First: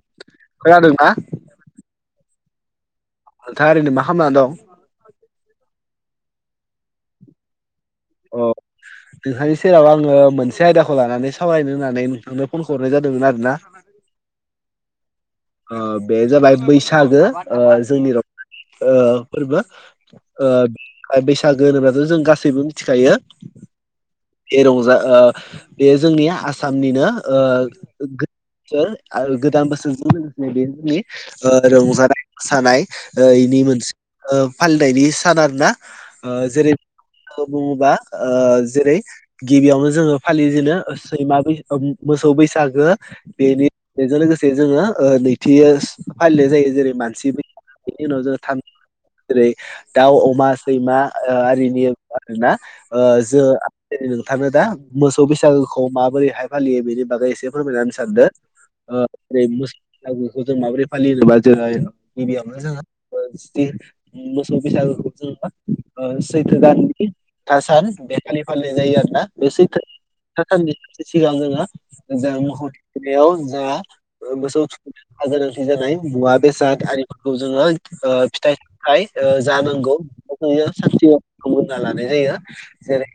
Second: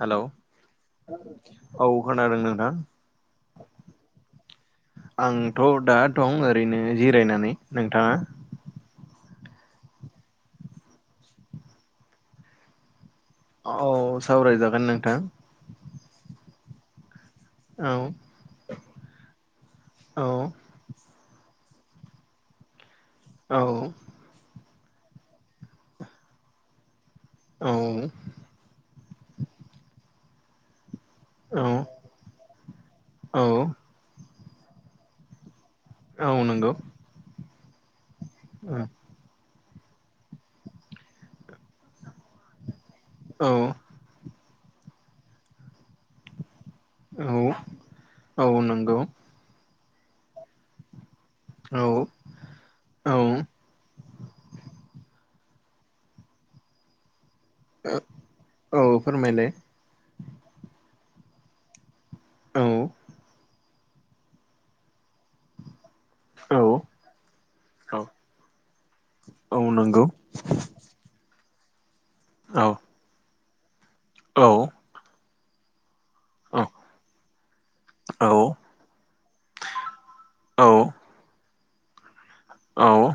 Hello खोनादोंना औ खोनादों नोंथां। नोंथाङा ओरैनो मा खालामना दं? आंथ' दा दं ओरैनो जिरायनानै नोंथाङा? अ नोंथांनि सेराव आङो मोनसे आयदाखौ लानानै सावरायनो होननानै नोंथांनो फन हरनाय जादों। औ सावरायजागोन नोंथां। अ बे जाबाय बैसागो ओ जोंनि औ रंजालि फोरबो औ ओ ओ बैसागो होनोबाथ' जों गासैबो मिथिखायो। औ रंजा ओ बेयो जोंनि आसामनिनो ओ औ आरो गोदान बोसोरजों लोगोसे बे जोंनि ओ रंजानाय मोसानाय औ बेनि मोनसे फालिनायनि सान आरो ना। औ नंगौ। बुङोबा ओ जेरै औ गिबियावनो जोङो फालिजेनो सैमा मोसौ बैसागो बेनि बेजों लोगोसे जोङो ओ नैथि फालिनाय जायो। जेरै मानसिबो औ बेनि उनाव जो औ नंगौ जेरै दाउ अमा सैमा आरिनि औ आरोना औ जों नोंथांनो [unintelligible] सब्बिस आगष्टखौ माबोरैहाय फालियो बेनि बागै एसे फोरमायनानै औ सानदों ओ फोरमायलाय [unintelligible] बेखौ जों माबोरै फालियो होनबा जोङो गिबियावनो औ जोङो [unintelligible] मोसौ बैसागो [unintelligible] सैथो औ दाननि थासान औ बे खालि फालिनाय जायो आरो ना बे औ सैथो नंगौ [unintelligible] सानसे सिगां जोङो [unintelligible] औ औ मुवा औ बेसाद आरिफोरखौ जोङो औ फिथाइ सामथाय ओ जानांगौ [unintelligible] ना लानाय जायो औ जेरै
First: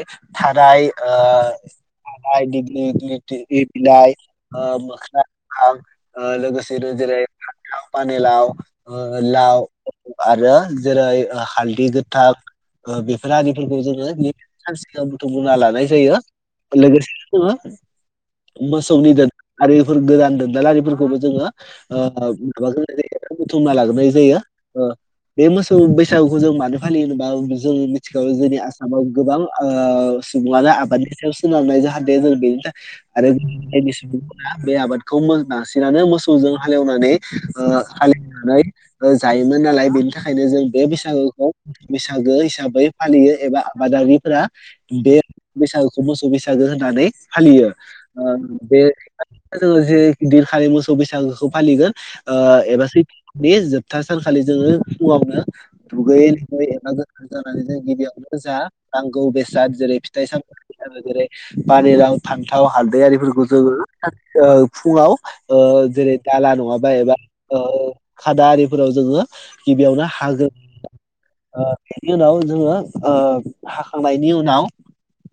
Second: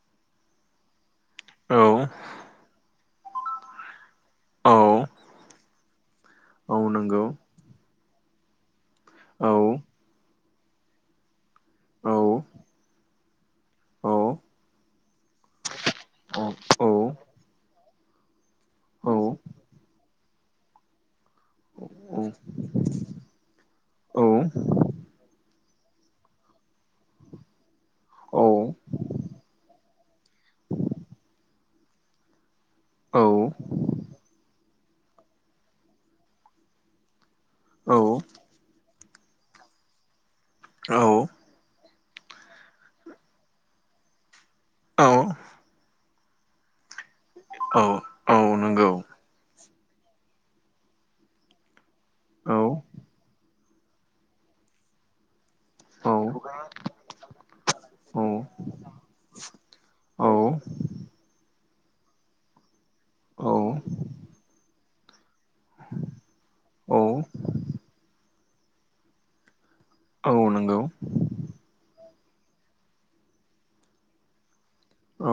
[unintelligible] थाराय औ आ दिललि बिलाइ ओ औ मोखोना औ लोगोसेनो जेरै नंगौ पान लाव औ लाव आरो जेरै हालदै औ गोथां बेफोर फोरखौ जोङो औ सानयाव बुथुमबा लानाय जायो औ लोगोसे जोङो मोसौनि औ औ दारिफोर गोदान दोनदालारिफोरखौबो जोङो औ ओ बुुथुमना लाग्रोनाय जायो बे मोसौ बैसागु जों मानो फालियोबा आथिखाव जोंनि आसामाव गोबां सुबुङानो ओ आबादनि सायाव सोनारनाय जाहाथे जों बेनि थाखाय औ आरो जों बायदि सुबुंफोरा बे आबादखौ बांसिनानो मोसौजों हालेवनानै फालिवनानै जायोमोन नालाय बेनि थाखायनो जों बे बैसागुखौ बैसागो हिसाबै फालियो एबा आबादारिफोरा औ बे बैसागोखौ मोसौ बैसागो होननानै फालियो बे नंगौ जोो जे गिदिरखालि मोसौ बैसागोखौ फालिगोन ओ औ एबा सैथोनि सथा सानखालि जोङो फुङावनो औ दुगैयै लुगै एबा गोथार जानानै जों गिबियावनो जा नांगौ बेसाद जेरै औ फिथाइ सामथाइ आरो जेरै बारिेराव फान्थाव हालदैआरिफोरखौ जोङो ओ फुङाव ओ जेरै दाला नङाबा औ एबा खादा आरिफोराव जोङो गिबियावनो औ नंगौ औ हागोन नंगौ बिनि उनाव जोङो हाखांनायनि उनाव औ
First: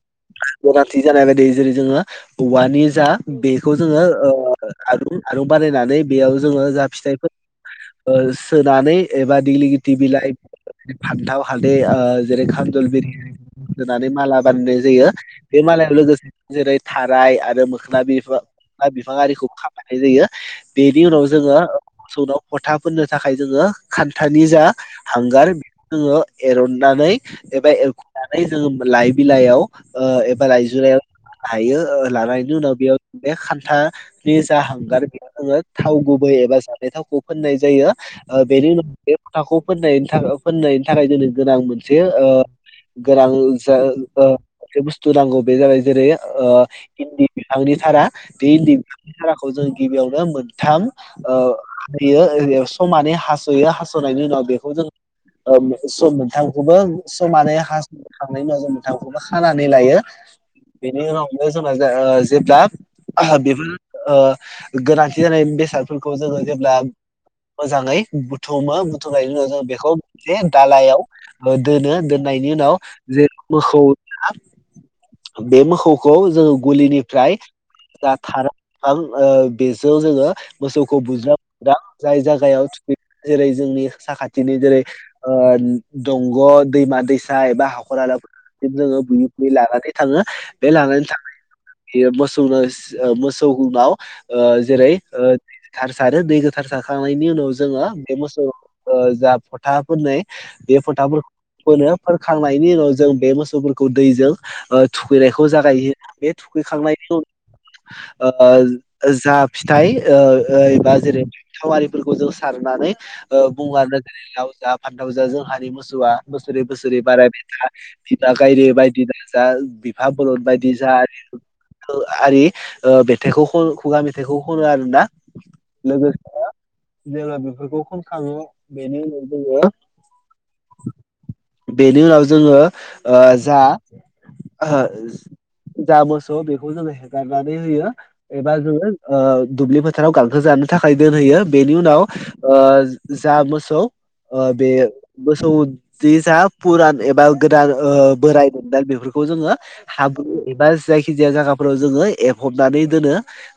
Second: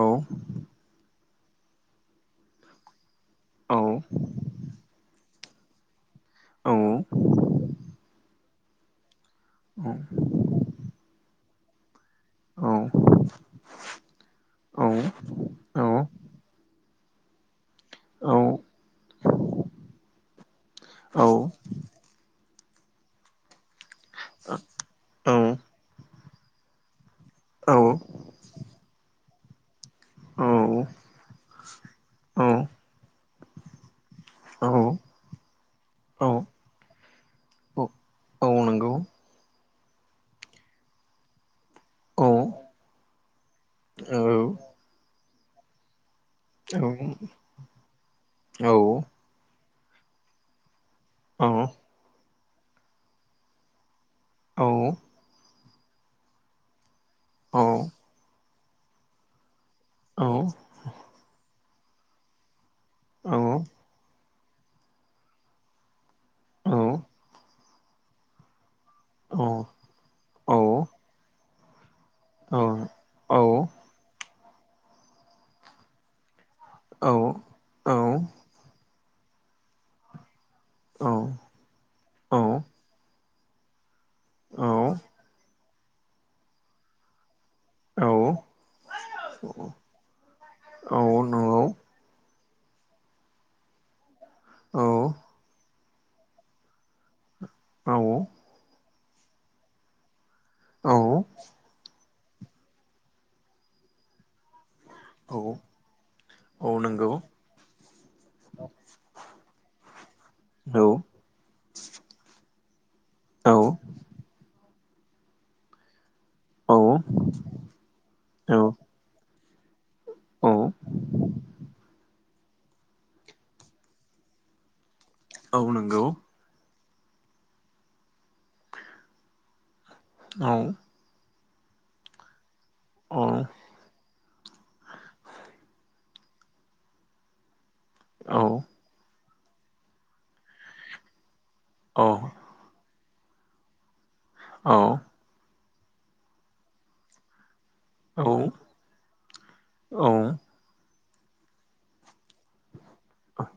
गोनांथि जानाय बायदि जेरै जोङो औवानि जा औ बेखौ जोङो आलु बानायनानै बेयाव जोङो औ जा औ फिथाइफोर ओ सोनानै एबा देगलि लिटि बिलइ फान्थाव हालदै ओ जेरै खामजल बिरिया होनानै माला बानायनाय जायो औ बे मालायाव लोगोसे जेरै थाराय आरो मो ना बिफां ना बिफां आरिखौ खामफायनाय जायो बेनि उनाव जोङो मोसौनाव फथा फोननो थाखाय जोङो खान्थानि जा हांगार बेखौ जोङो एरननानै एबा एखनानै जोंङ लाइ बिलाइयाव ओ एबा लाइजायाव हायो लानायनि उनाव बेयाव बे खान्था नि जा हांगार बेयाव जोङो थाव गुबै एबा जानाय थावखौ फोननाय जायो बेनि उनाव बे फथाखौ फोननायनि थाखाय फोननायनि थाखाय जोंङा मोनसे गोनां ओ मोनसे गोनां बथ नांगौ बे जाबाय जेरै ओ इन्दि बिफांनि सारा बे इन्दि बिफांनि थाराखौ जों गिबियावनो मोनथाम ओ हासयो समानै हास'यो हास [unintelligible] नायनि उनाव बेखौ जों ओ स थामखौबो समानै हासखांनायनि उनाव जों मोन्थामखौबो खानानै लायो। बेनि उनावनो जोंना ओ जेब्ला आहा बेबो ओ गोनांथि जानाय बेसादफोरखौ जोङो औ जेब्ला मोजाङै बुथुमो थुमनायनि औ उनाव जों बेखौ ए औ दालायाव ओ दोनो दोन नायनि उनाव जे मोखौ बे मोखौखौ जोङो गलिनिफ्राय दा थारा आं ओ बेजों जोङो मोसौखौ बुज्रा बुज्रा जाय औ जागायाव थुखै जेरै जोंनि साखाथिनि जेरै ओ दंग' दैमा दैसा एबा हाखरला जोङो बुयै बुयै लानानै थाङो। बे लानानै थांनाय [inaudible] मोसौनोस ओ मोसौनाव ओ जेरै ओ थार सारो दै गोथार सारखांनायनि उनाव जोङो बे मोसौ ओ जा फथा फोन्नै बे फोथा फोरखौ फोनो। फोनखांनायनि उनाव जों बे मोसौफोरखौ दैजों ओ थुखैनायखौ औ जागायो बे थुखै औ खांनायनि नंगौ ओ जा फिथाइ ओ ओ एबा औ जेरै थाविफोरखौ जों सार होननानै ओ औ बुंलाङो जेरै लाव जा फान्थाव जा जोंहानि मोसौआ बोसोरै बोसोरै औ बारायबाय था। बिमा गायदे बायदि दा जा बि फा बलद औ बायदि जा आरि ओ मेथाइखौ ख' खुगा मेथाइखौ खनो आरोना। औ नोंगौ। जोङो बेफोरखौ खनखाङो। बेनि उनाव जङो औ बेनि उनाव जोङो ओ औ जा ओहो जा मोसौ बेखौ जोङो हेगारनानै होयो। औ एबा जोङो ओ दुब्लि फोथाराव गांसो जानो थाखाय दोनहोयो। बेनि उनाव औ ओ जा मोसौ ओ बे औ मोसौ जे जा फुरान एबा गोदान ओ औ बोरायमोन दा बेफोरखौ जोङो औ हाब्रु एबा जायखि जाया जागाफोराव जोङो एबफबनानै दोनो।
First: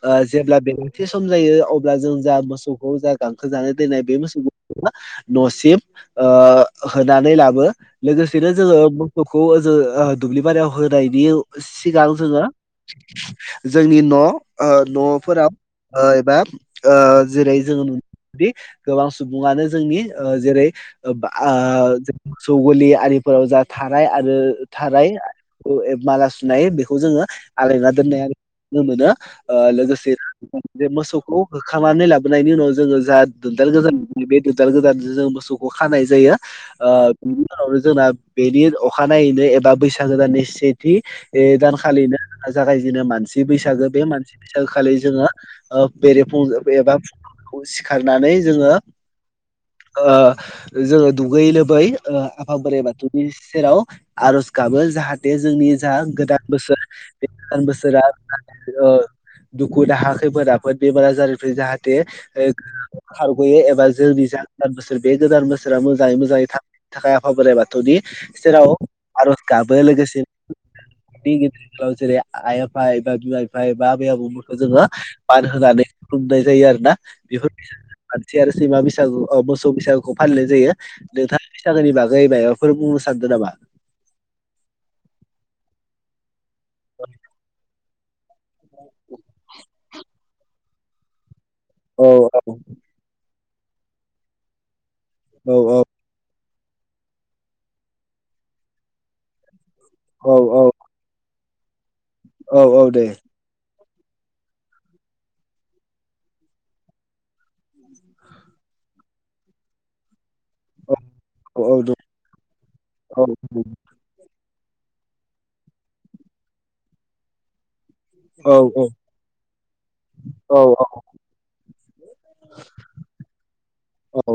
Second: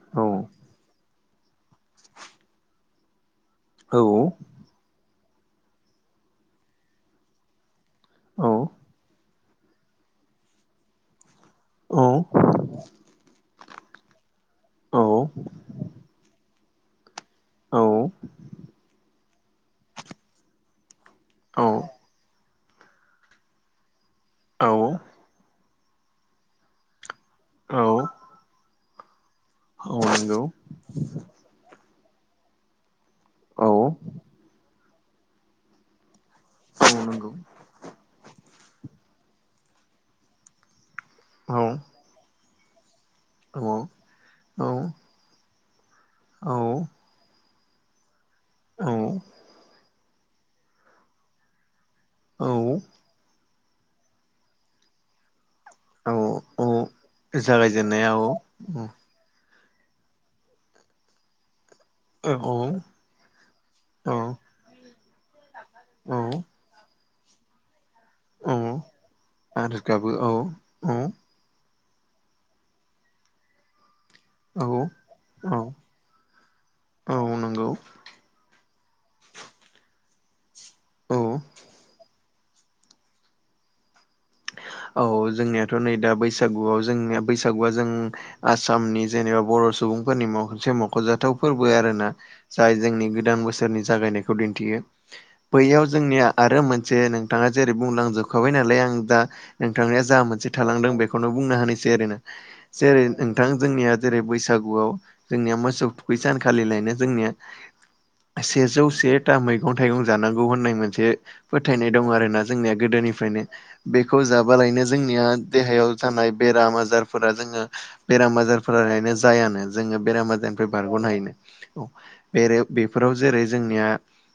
ओ जेब्ला [unintelligible] सम जायो अब्ला जों जा मोसौखौ जा गांखो जानो दोननाय बे मोसौ [inaudible] न'सिम ओ होनानै लाबो। लोगोसेनो जोङो मो खौ जो ओ दुब्लि बारियाव होनायनि सिगां जोङो जोंनि न' ओ न'फोराव ओ एबा ओ जेरै जोङो नुनो मोनोदि गोबां सुबुङानो जोंनि ओ जेरै ओ बा आ जो मोसौ गलि आरिफोराव जा थाराय आरो थाराय औ औ ए माला सुनाय बेखौ जोङो आलायना दोननाय आरो नुनो मोनो। ओ लोगोसे नंगौ औ बे मोसौखौ होखांनानै लाबोनायनि उनाव जोङो जा दोनदाल गोदान नैबे दोन्दाल गोदानजो जों मोसौखौ खानाय जायो। औ ओ नंगौ बिनि उनावनो जोंना बेनि अखानायैनो एबा बैसागो दाननि सेथि ओ दानखालिनो जोंना जागाय बिदिनो मानसि औ बैसागो बे मानसि औ बैसागो खालि जोङो ओ बेरेफुंज एबा फुं खौ सिखारनानै जोङो औ ओ जोङो दुगैयै लोबै ओ औ आफा बोराइ बाथौनि सेराव आर'ज गाबो जाहाथे जोंनि जा औ गोदान औ बोसोर बे गोदान बोसोरा [inaudible] जागायजेननाया औ दुखु दाहा खैफोद आफोद बेमारा आजारनिफ्राय जाहा थे औ ओ खारग'यो एबा औ जोंनि जा गोदान बोसोर बे गोदान बोस सोरा मोजाङै औ मोजाङै थांनायनि थाखाय आफा बोराइ बाथौनि औ सेराव आरो गाबो आरज लोगोसे औ औ [inaudible] ओ जेरै आइ आफा एबा बिमा बिफा एबा आबै आबौ मोनखौ औ जोङो मान औ होनानै खुलुमनाय जायो आरोना। औ बेफोर नंगौ खान्थि आरो सैमा बैसागु मोसौ बैसागुखौ फालिनाय जायो औ नोथा बैसागोनि बागै मायाबा फोर बुंनो सान्दों नामा? औ जोंनियाथ' नै दा बैसागुआव जोंनिया बैसागुआ जों आसामनि जेनेबा बर' सुबुंफोरनि मसे मख'जाथाव फोरबो औ आरोना जाय जोंनि गोदान बोसोरनि जागायनायखौ दिन्थियो औ औ बैयाव जोंनिया आरो मोनसे नोंथाङा जेरै बुंलांजोबखाबाय नालाय आं दा नोंथांनिा जा औ मोनसे औ थालांदों बेखौनो बुंनो हानायसै आरोोना औ औ जेरै दे नोंथां जोंनिया जेरै बैसागुआव जोंनिया मोसौ थुखै सानखालि लायनाय जोंनिया सेजौ से था मैगं थाइगं जानांगौ ौ होननाय मोनसे औ औ फोथायनाय दे दं आरोना जोंनिया औ गोदोनिफ्रायनो खौ जाबालायनो जोंनिया देहायाव थानाय बेराम आजारफोरा जोङो बेराम औ आजारफोरनो जायानो जोङो बेराम औ आजारनिफ्राय बारग'नो हायो बेरे बेफोराव जेरै जोंनिया औ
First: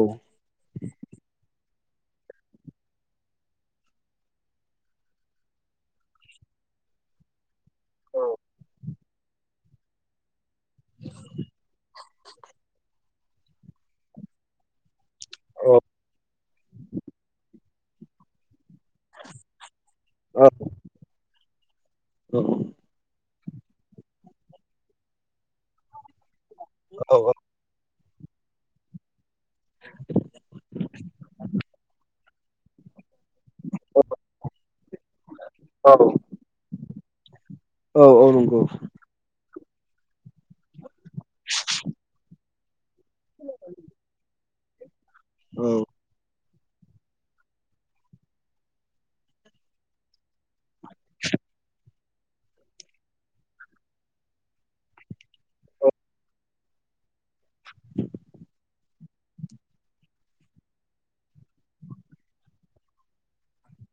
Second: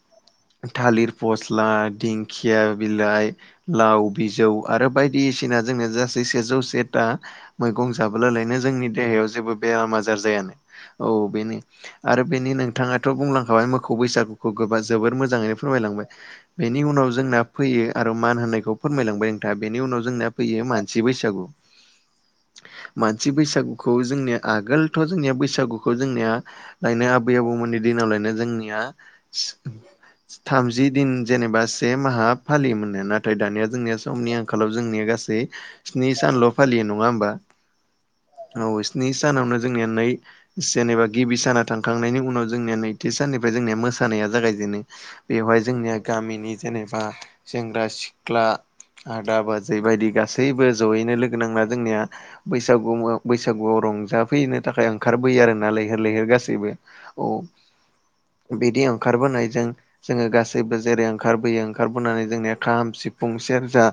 थालिर फसला दिंखिया बिलाइ लाव बिौ आरो बायदिसिना जोंनो गासै सेजौ सेथा मैगं जाबोलालायनो जोंनि देहायाव जेबो बेराम आजार जायानो औ बेनो आरो बेनि नोंथाङाथ' बुंलांखाबाय मोखौ बैसागुखौ गोबा जोबोर मोजाङैनो औ फोरमायलांबाय बेनि उनाव जोंना फैयो आरो मान होननायखौ फोरमायलांबाय नोंथाङ बेनि उनाव जोंनाया फैयो मानसि बैसागु। थि बैसागुखौ जोंनिया आगोलथ' जोंनिया बैसागुखौ जोंनिया लायनो आबै आबौ मोननि दिनावलायनो जोंनिया थामजि दिन जेनेबा से माहा फालियोमोन न नाथाय दानिया जोंनिया समनि आंखालाव जोंनिया गासै औ स्नि सानल' फालियो। नङा होनब्ला औ औ नंगौ औ स्नि सानावनो जोंनिया नै जेनेबा गिबि साना थांखांनायनि उनाव जोंनिया नैथि साननिफ्राय जोंनिया मोसानाया जागाय बिदिनो बेवहाय औ जोंनिया गामिनि जेनेबा सेंग्रा सिख्ला आदा बाजै बायदि गासैबो जयैनो लोगो नांला जोंनिया बैसागु बैसागुआव रंजाफैनो थाखाय ओंखारबोयो आरोोना लैहोर लैहोर गासैबो औ बिदि ओंखारबोनायजों जोङो गासैबो जेरै ओंखारबोयो ओंखारबोनानै जोंनि खाम सिफुं सेरजा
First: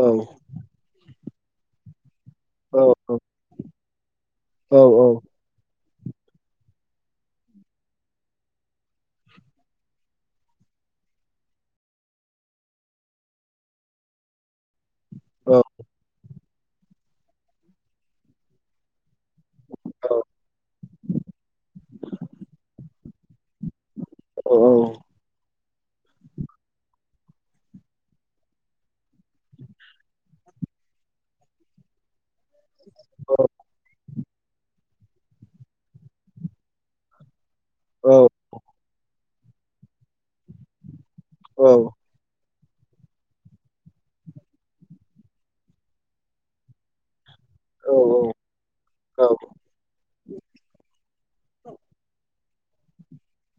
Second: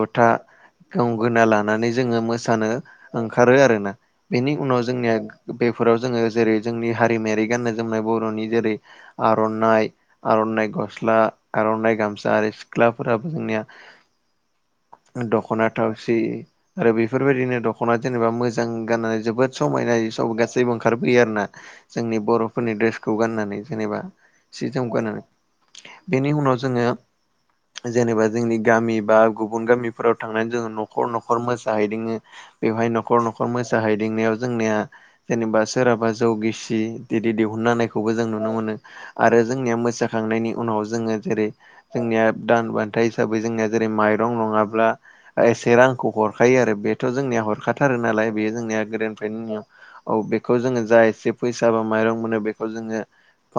औ गंगोना लानानै जोङो मो मोसानो औ ओंखारो आरोना बेनि औ उनाव औ जोंनिया बे फोराव जोङो जेरै जोंनि हारिमायारि गान्नाय जोमनाय बर'नि जेरै आर'नाइ आर'नाइ गस्ला आर'नाइ गामसा आरो सिख्लाफोराबो जोंनिया औ दख'ना थावसि आरो बेफोरबायदिनो दख'ना जेनेबा मोजां गाननानै जोबोद समायनाय सम गासैबो ओंखारबोैयो आरोना जोंनि बर'फोरनि ड्रेसखौ गाननानै जेनेबा सि जोम गारनानै बेनि उनाव जोङो जेनेबा जोंनि गामि बा गुबुन गामिफोराव थांनानै जोङो न'खर न'खर मोसाहैदोंङो। बेवहाय न'खर न'खर मोसाहैदिंनायाव जोंनिया जेनेबा सोरहाबा जौ गिसि दिनैनि दिहुनानायखौबो जों नुनो मोनो आरो जोंनिया मोसाखांनायनि उनाव जोङो जेरै जोंनिया दान बा ह हाबै जोंनिया जेरै माइरं नङाब्ला ओ एसे रांखौ हरखायो आरो बेथ' जोंनि हर औ खुरखाथारो नालाय बेयो जोंनिया औ गोदोनिफ्रायनो नुङा औ बेखौ जोङो जा एसे फैसा बा माइरं मोनो बे जोङो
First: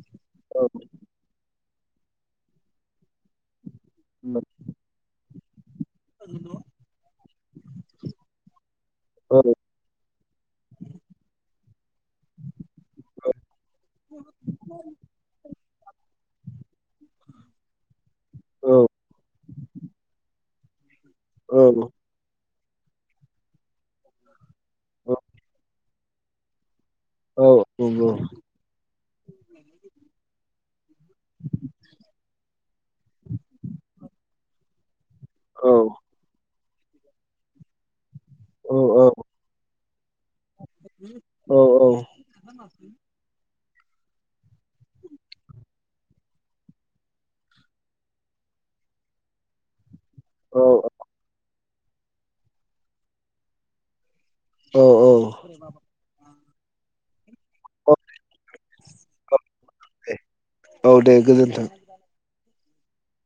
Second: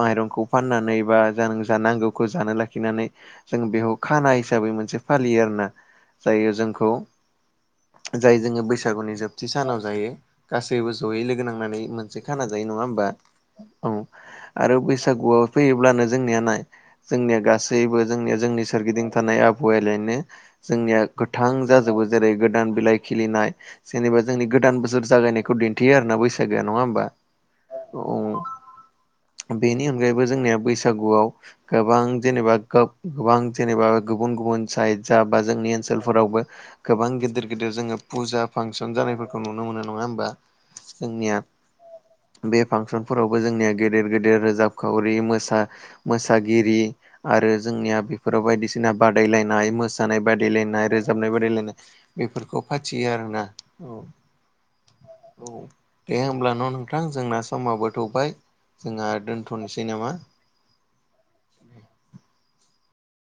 माइरंखौ औ फाननानै बा ज नांगौखौ जानो लाखिनानै जों बेखौ खाना हिसाबै मोनसे फालियो आर ना जायो जोंखौ जाय जोङो बैसागुनि औ जोबथि सानाव जायो गासैबो जयै लोगो नांनानै मोनसे खाना जायो। ङा हबा औ आरो बैसागुआव फैयोब्लानो जोंनिया नाय जोंनिया गासैबो जोंनिया जोंनि औ सोरगिदिं थानाय आबहावलायनो जोंनिया गोथां औ जाजोबो जेरै गोदान बिलाइ खिलिनाय जेनेबा जोंनि गोदान बोसोर जागायनायखौ ने थि आर होनना बैसागोआ नङा होमबा? औ औ औ बेनि अनगायैबो जोंनिया बैसागुआव गोबां जेनेबा गोबां जेनेबा गुबुन गुबुन साइड जा बा औ जोंनि ओनसोलफोरावबो गोबां गिदिर गिदिर जोङो फुजा औ फांसन जानायफोरखौ नुनो मोनो नङा होमबा जोंनिया औ बे फांसनफोरावबो जोंनिया गेदेर गेदेर रोजाबखावरि मोसागिरि आरो जोंनिया बे फोराव बायदिसिना बादायलायनाय मोसानाय औ बादायलायनाय रोजाबनाय बादायलायनाय बेफोरखौ फाथियो आरोना औ औ दे होमब्ला न' नोंथां जोंना समाव औ बोथौबाय जोंहा दोनथ'नोसै नामा? दे औ दे गोजोन्थों।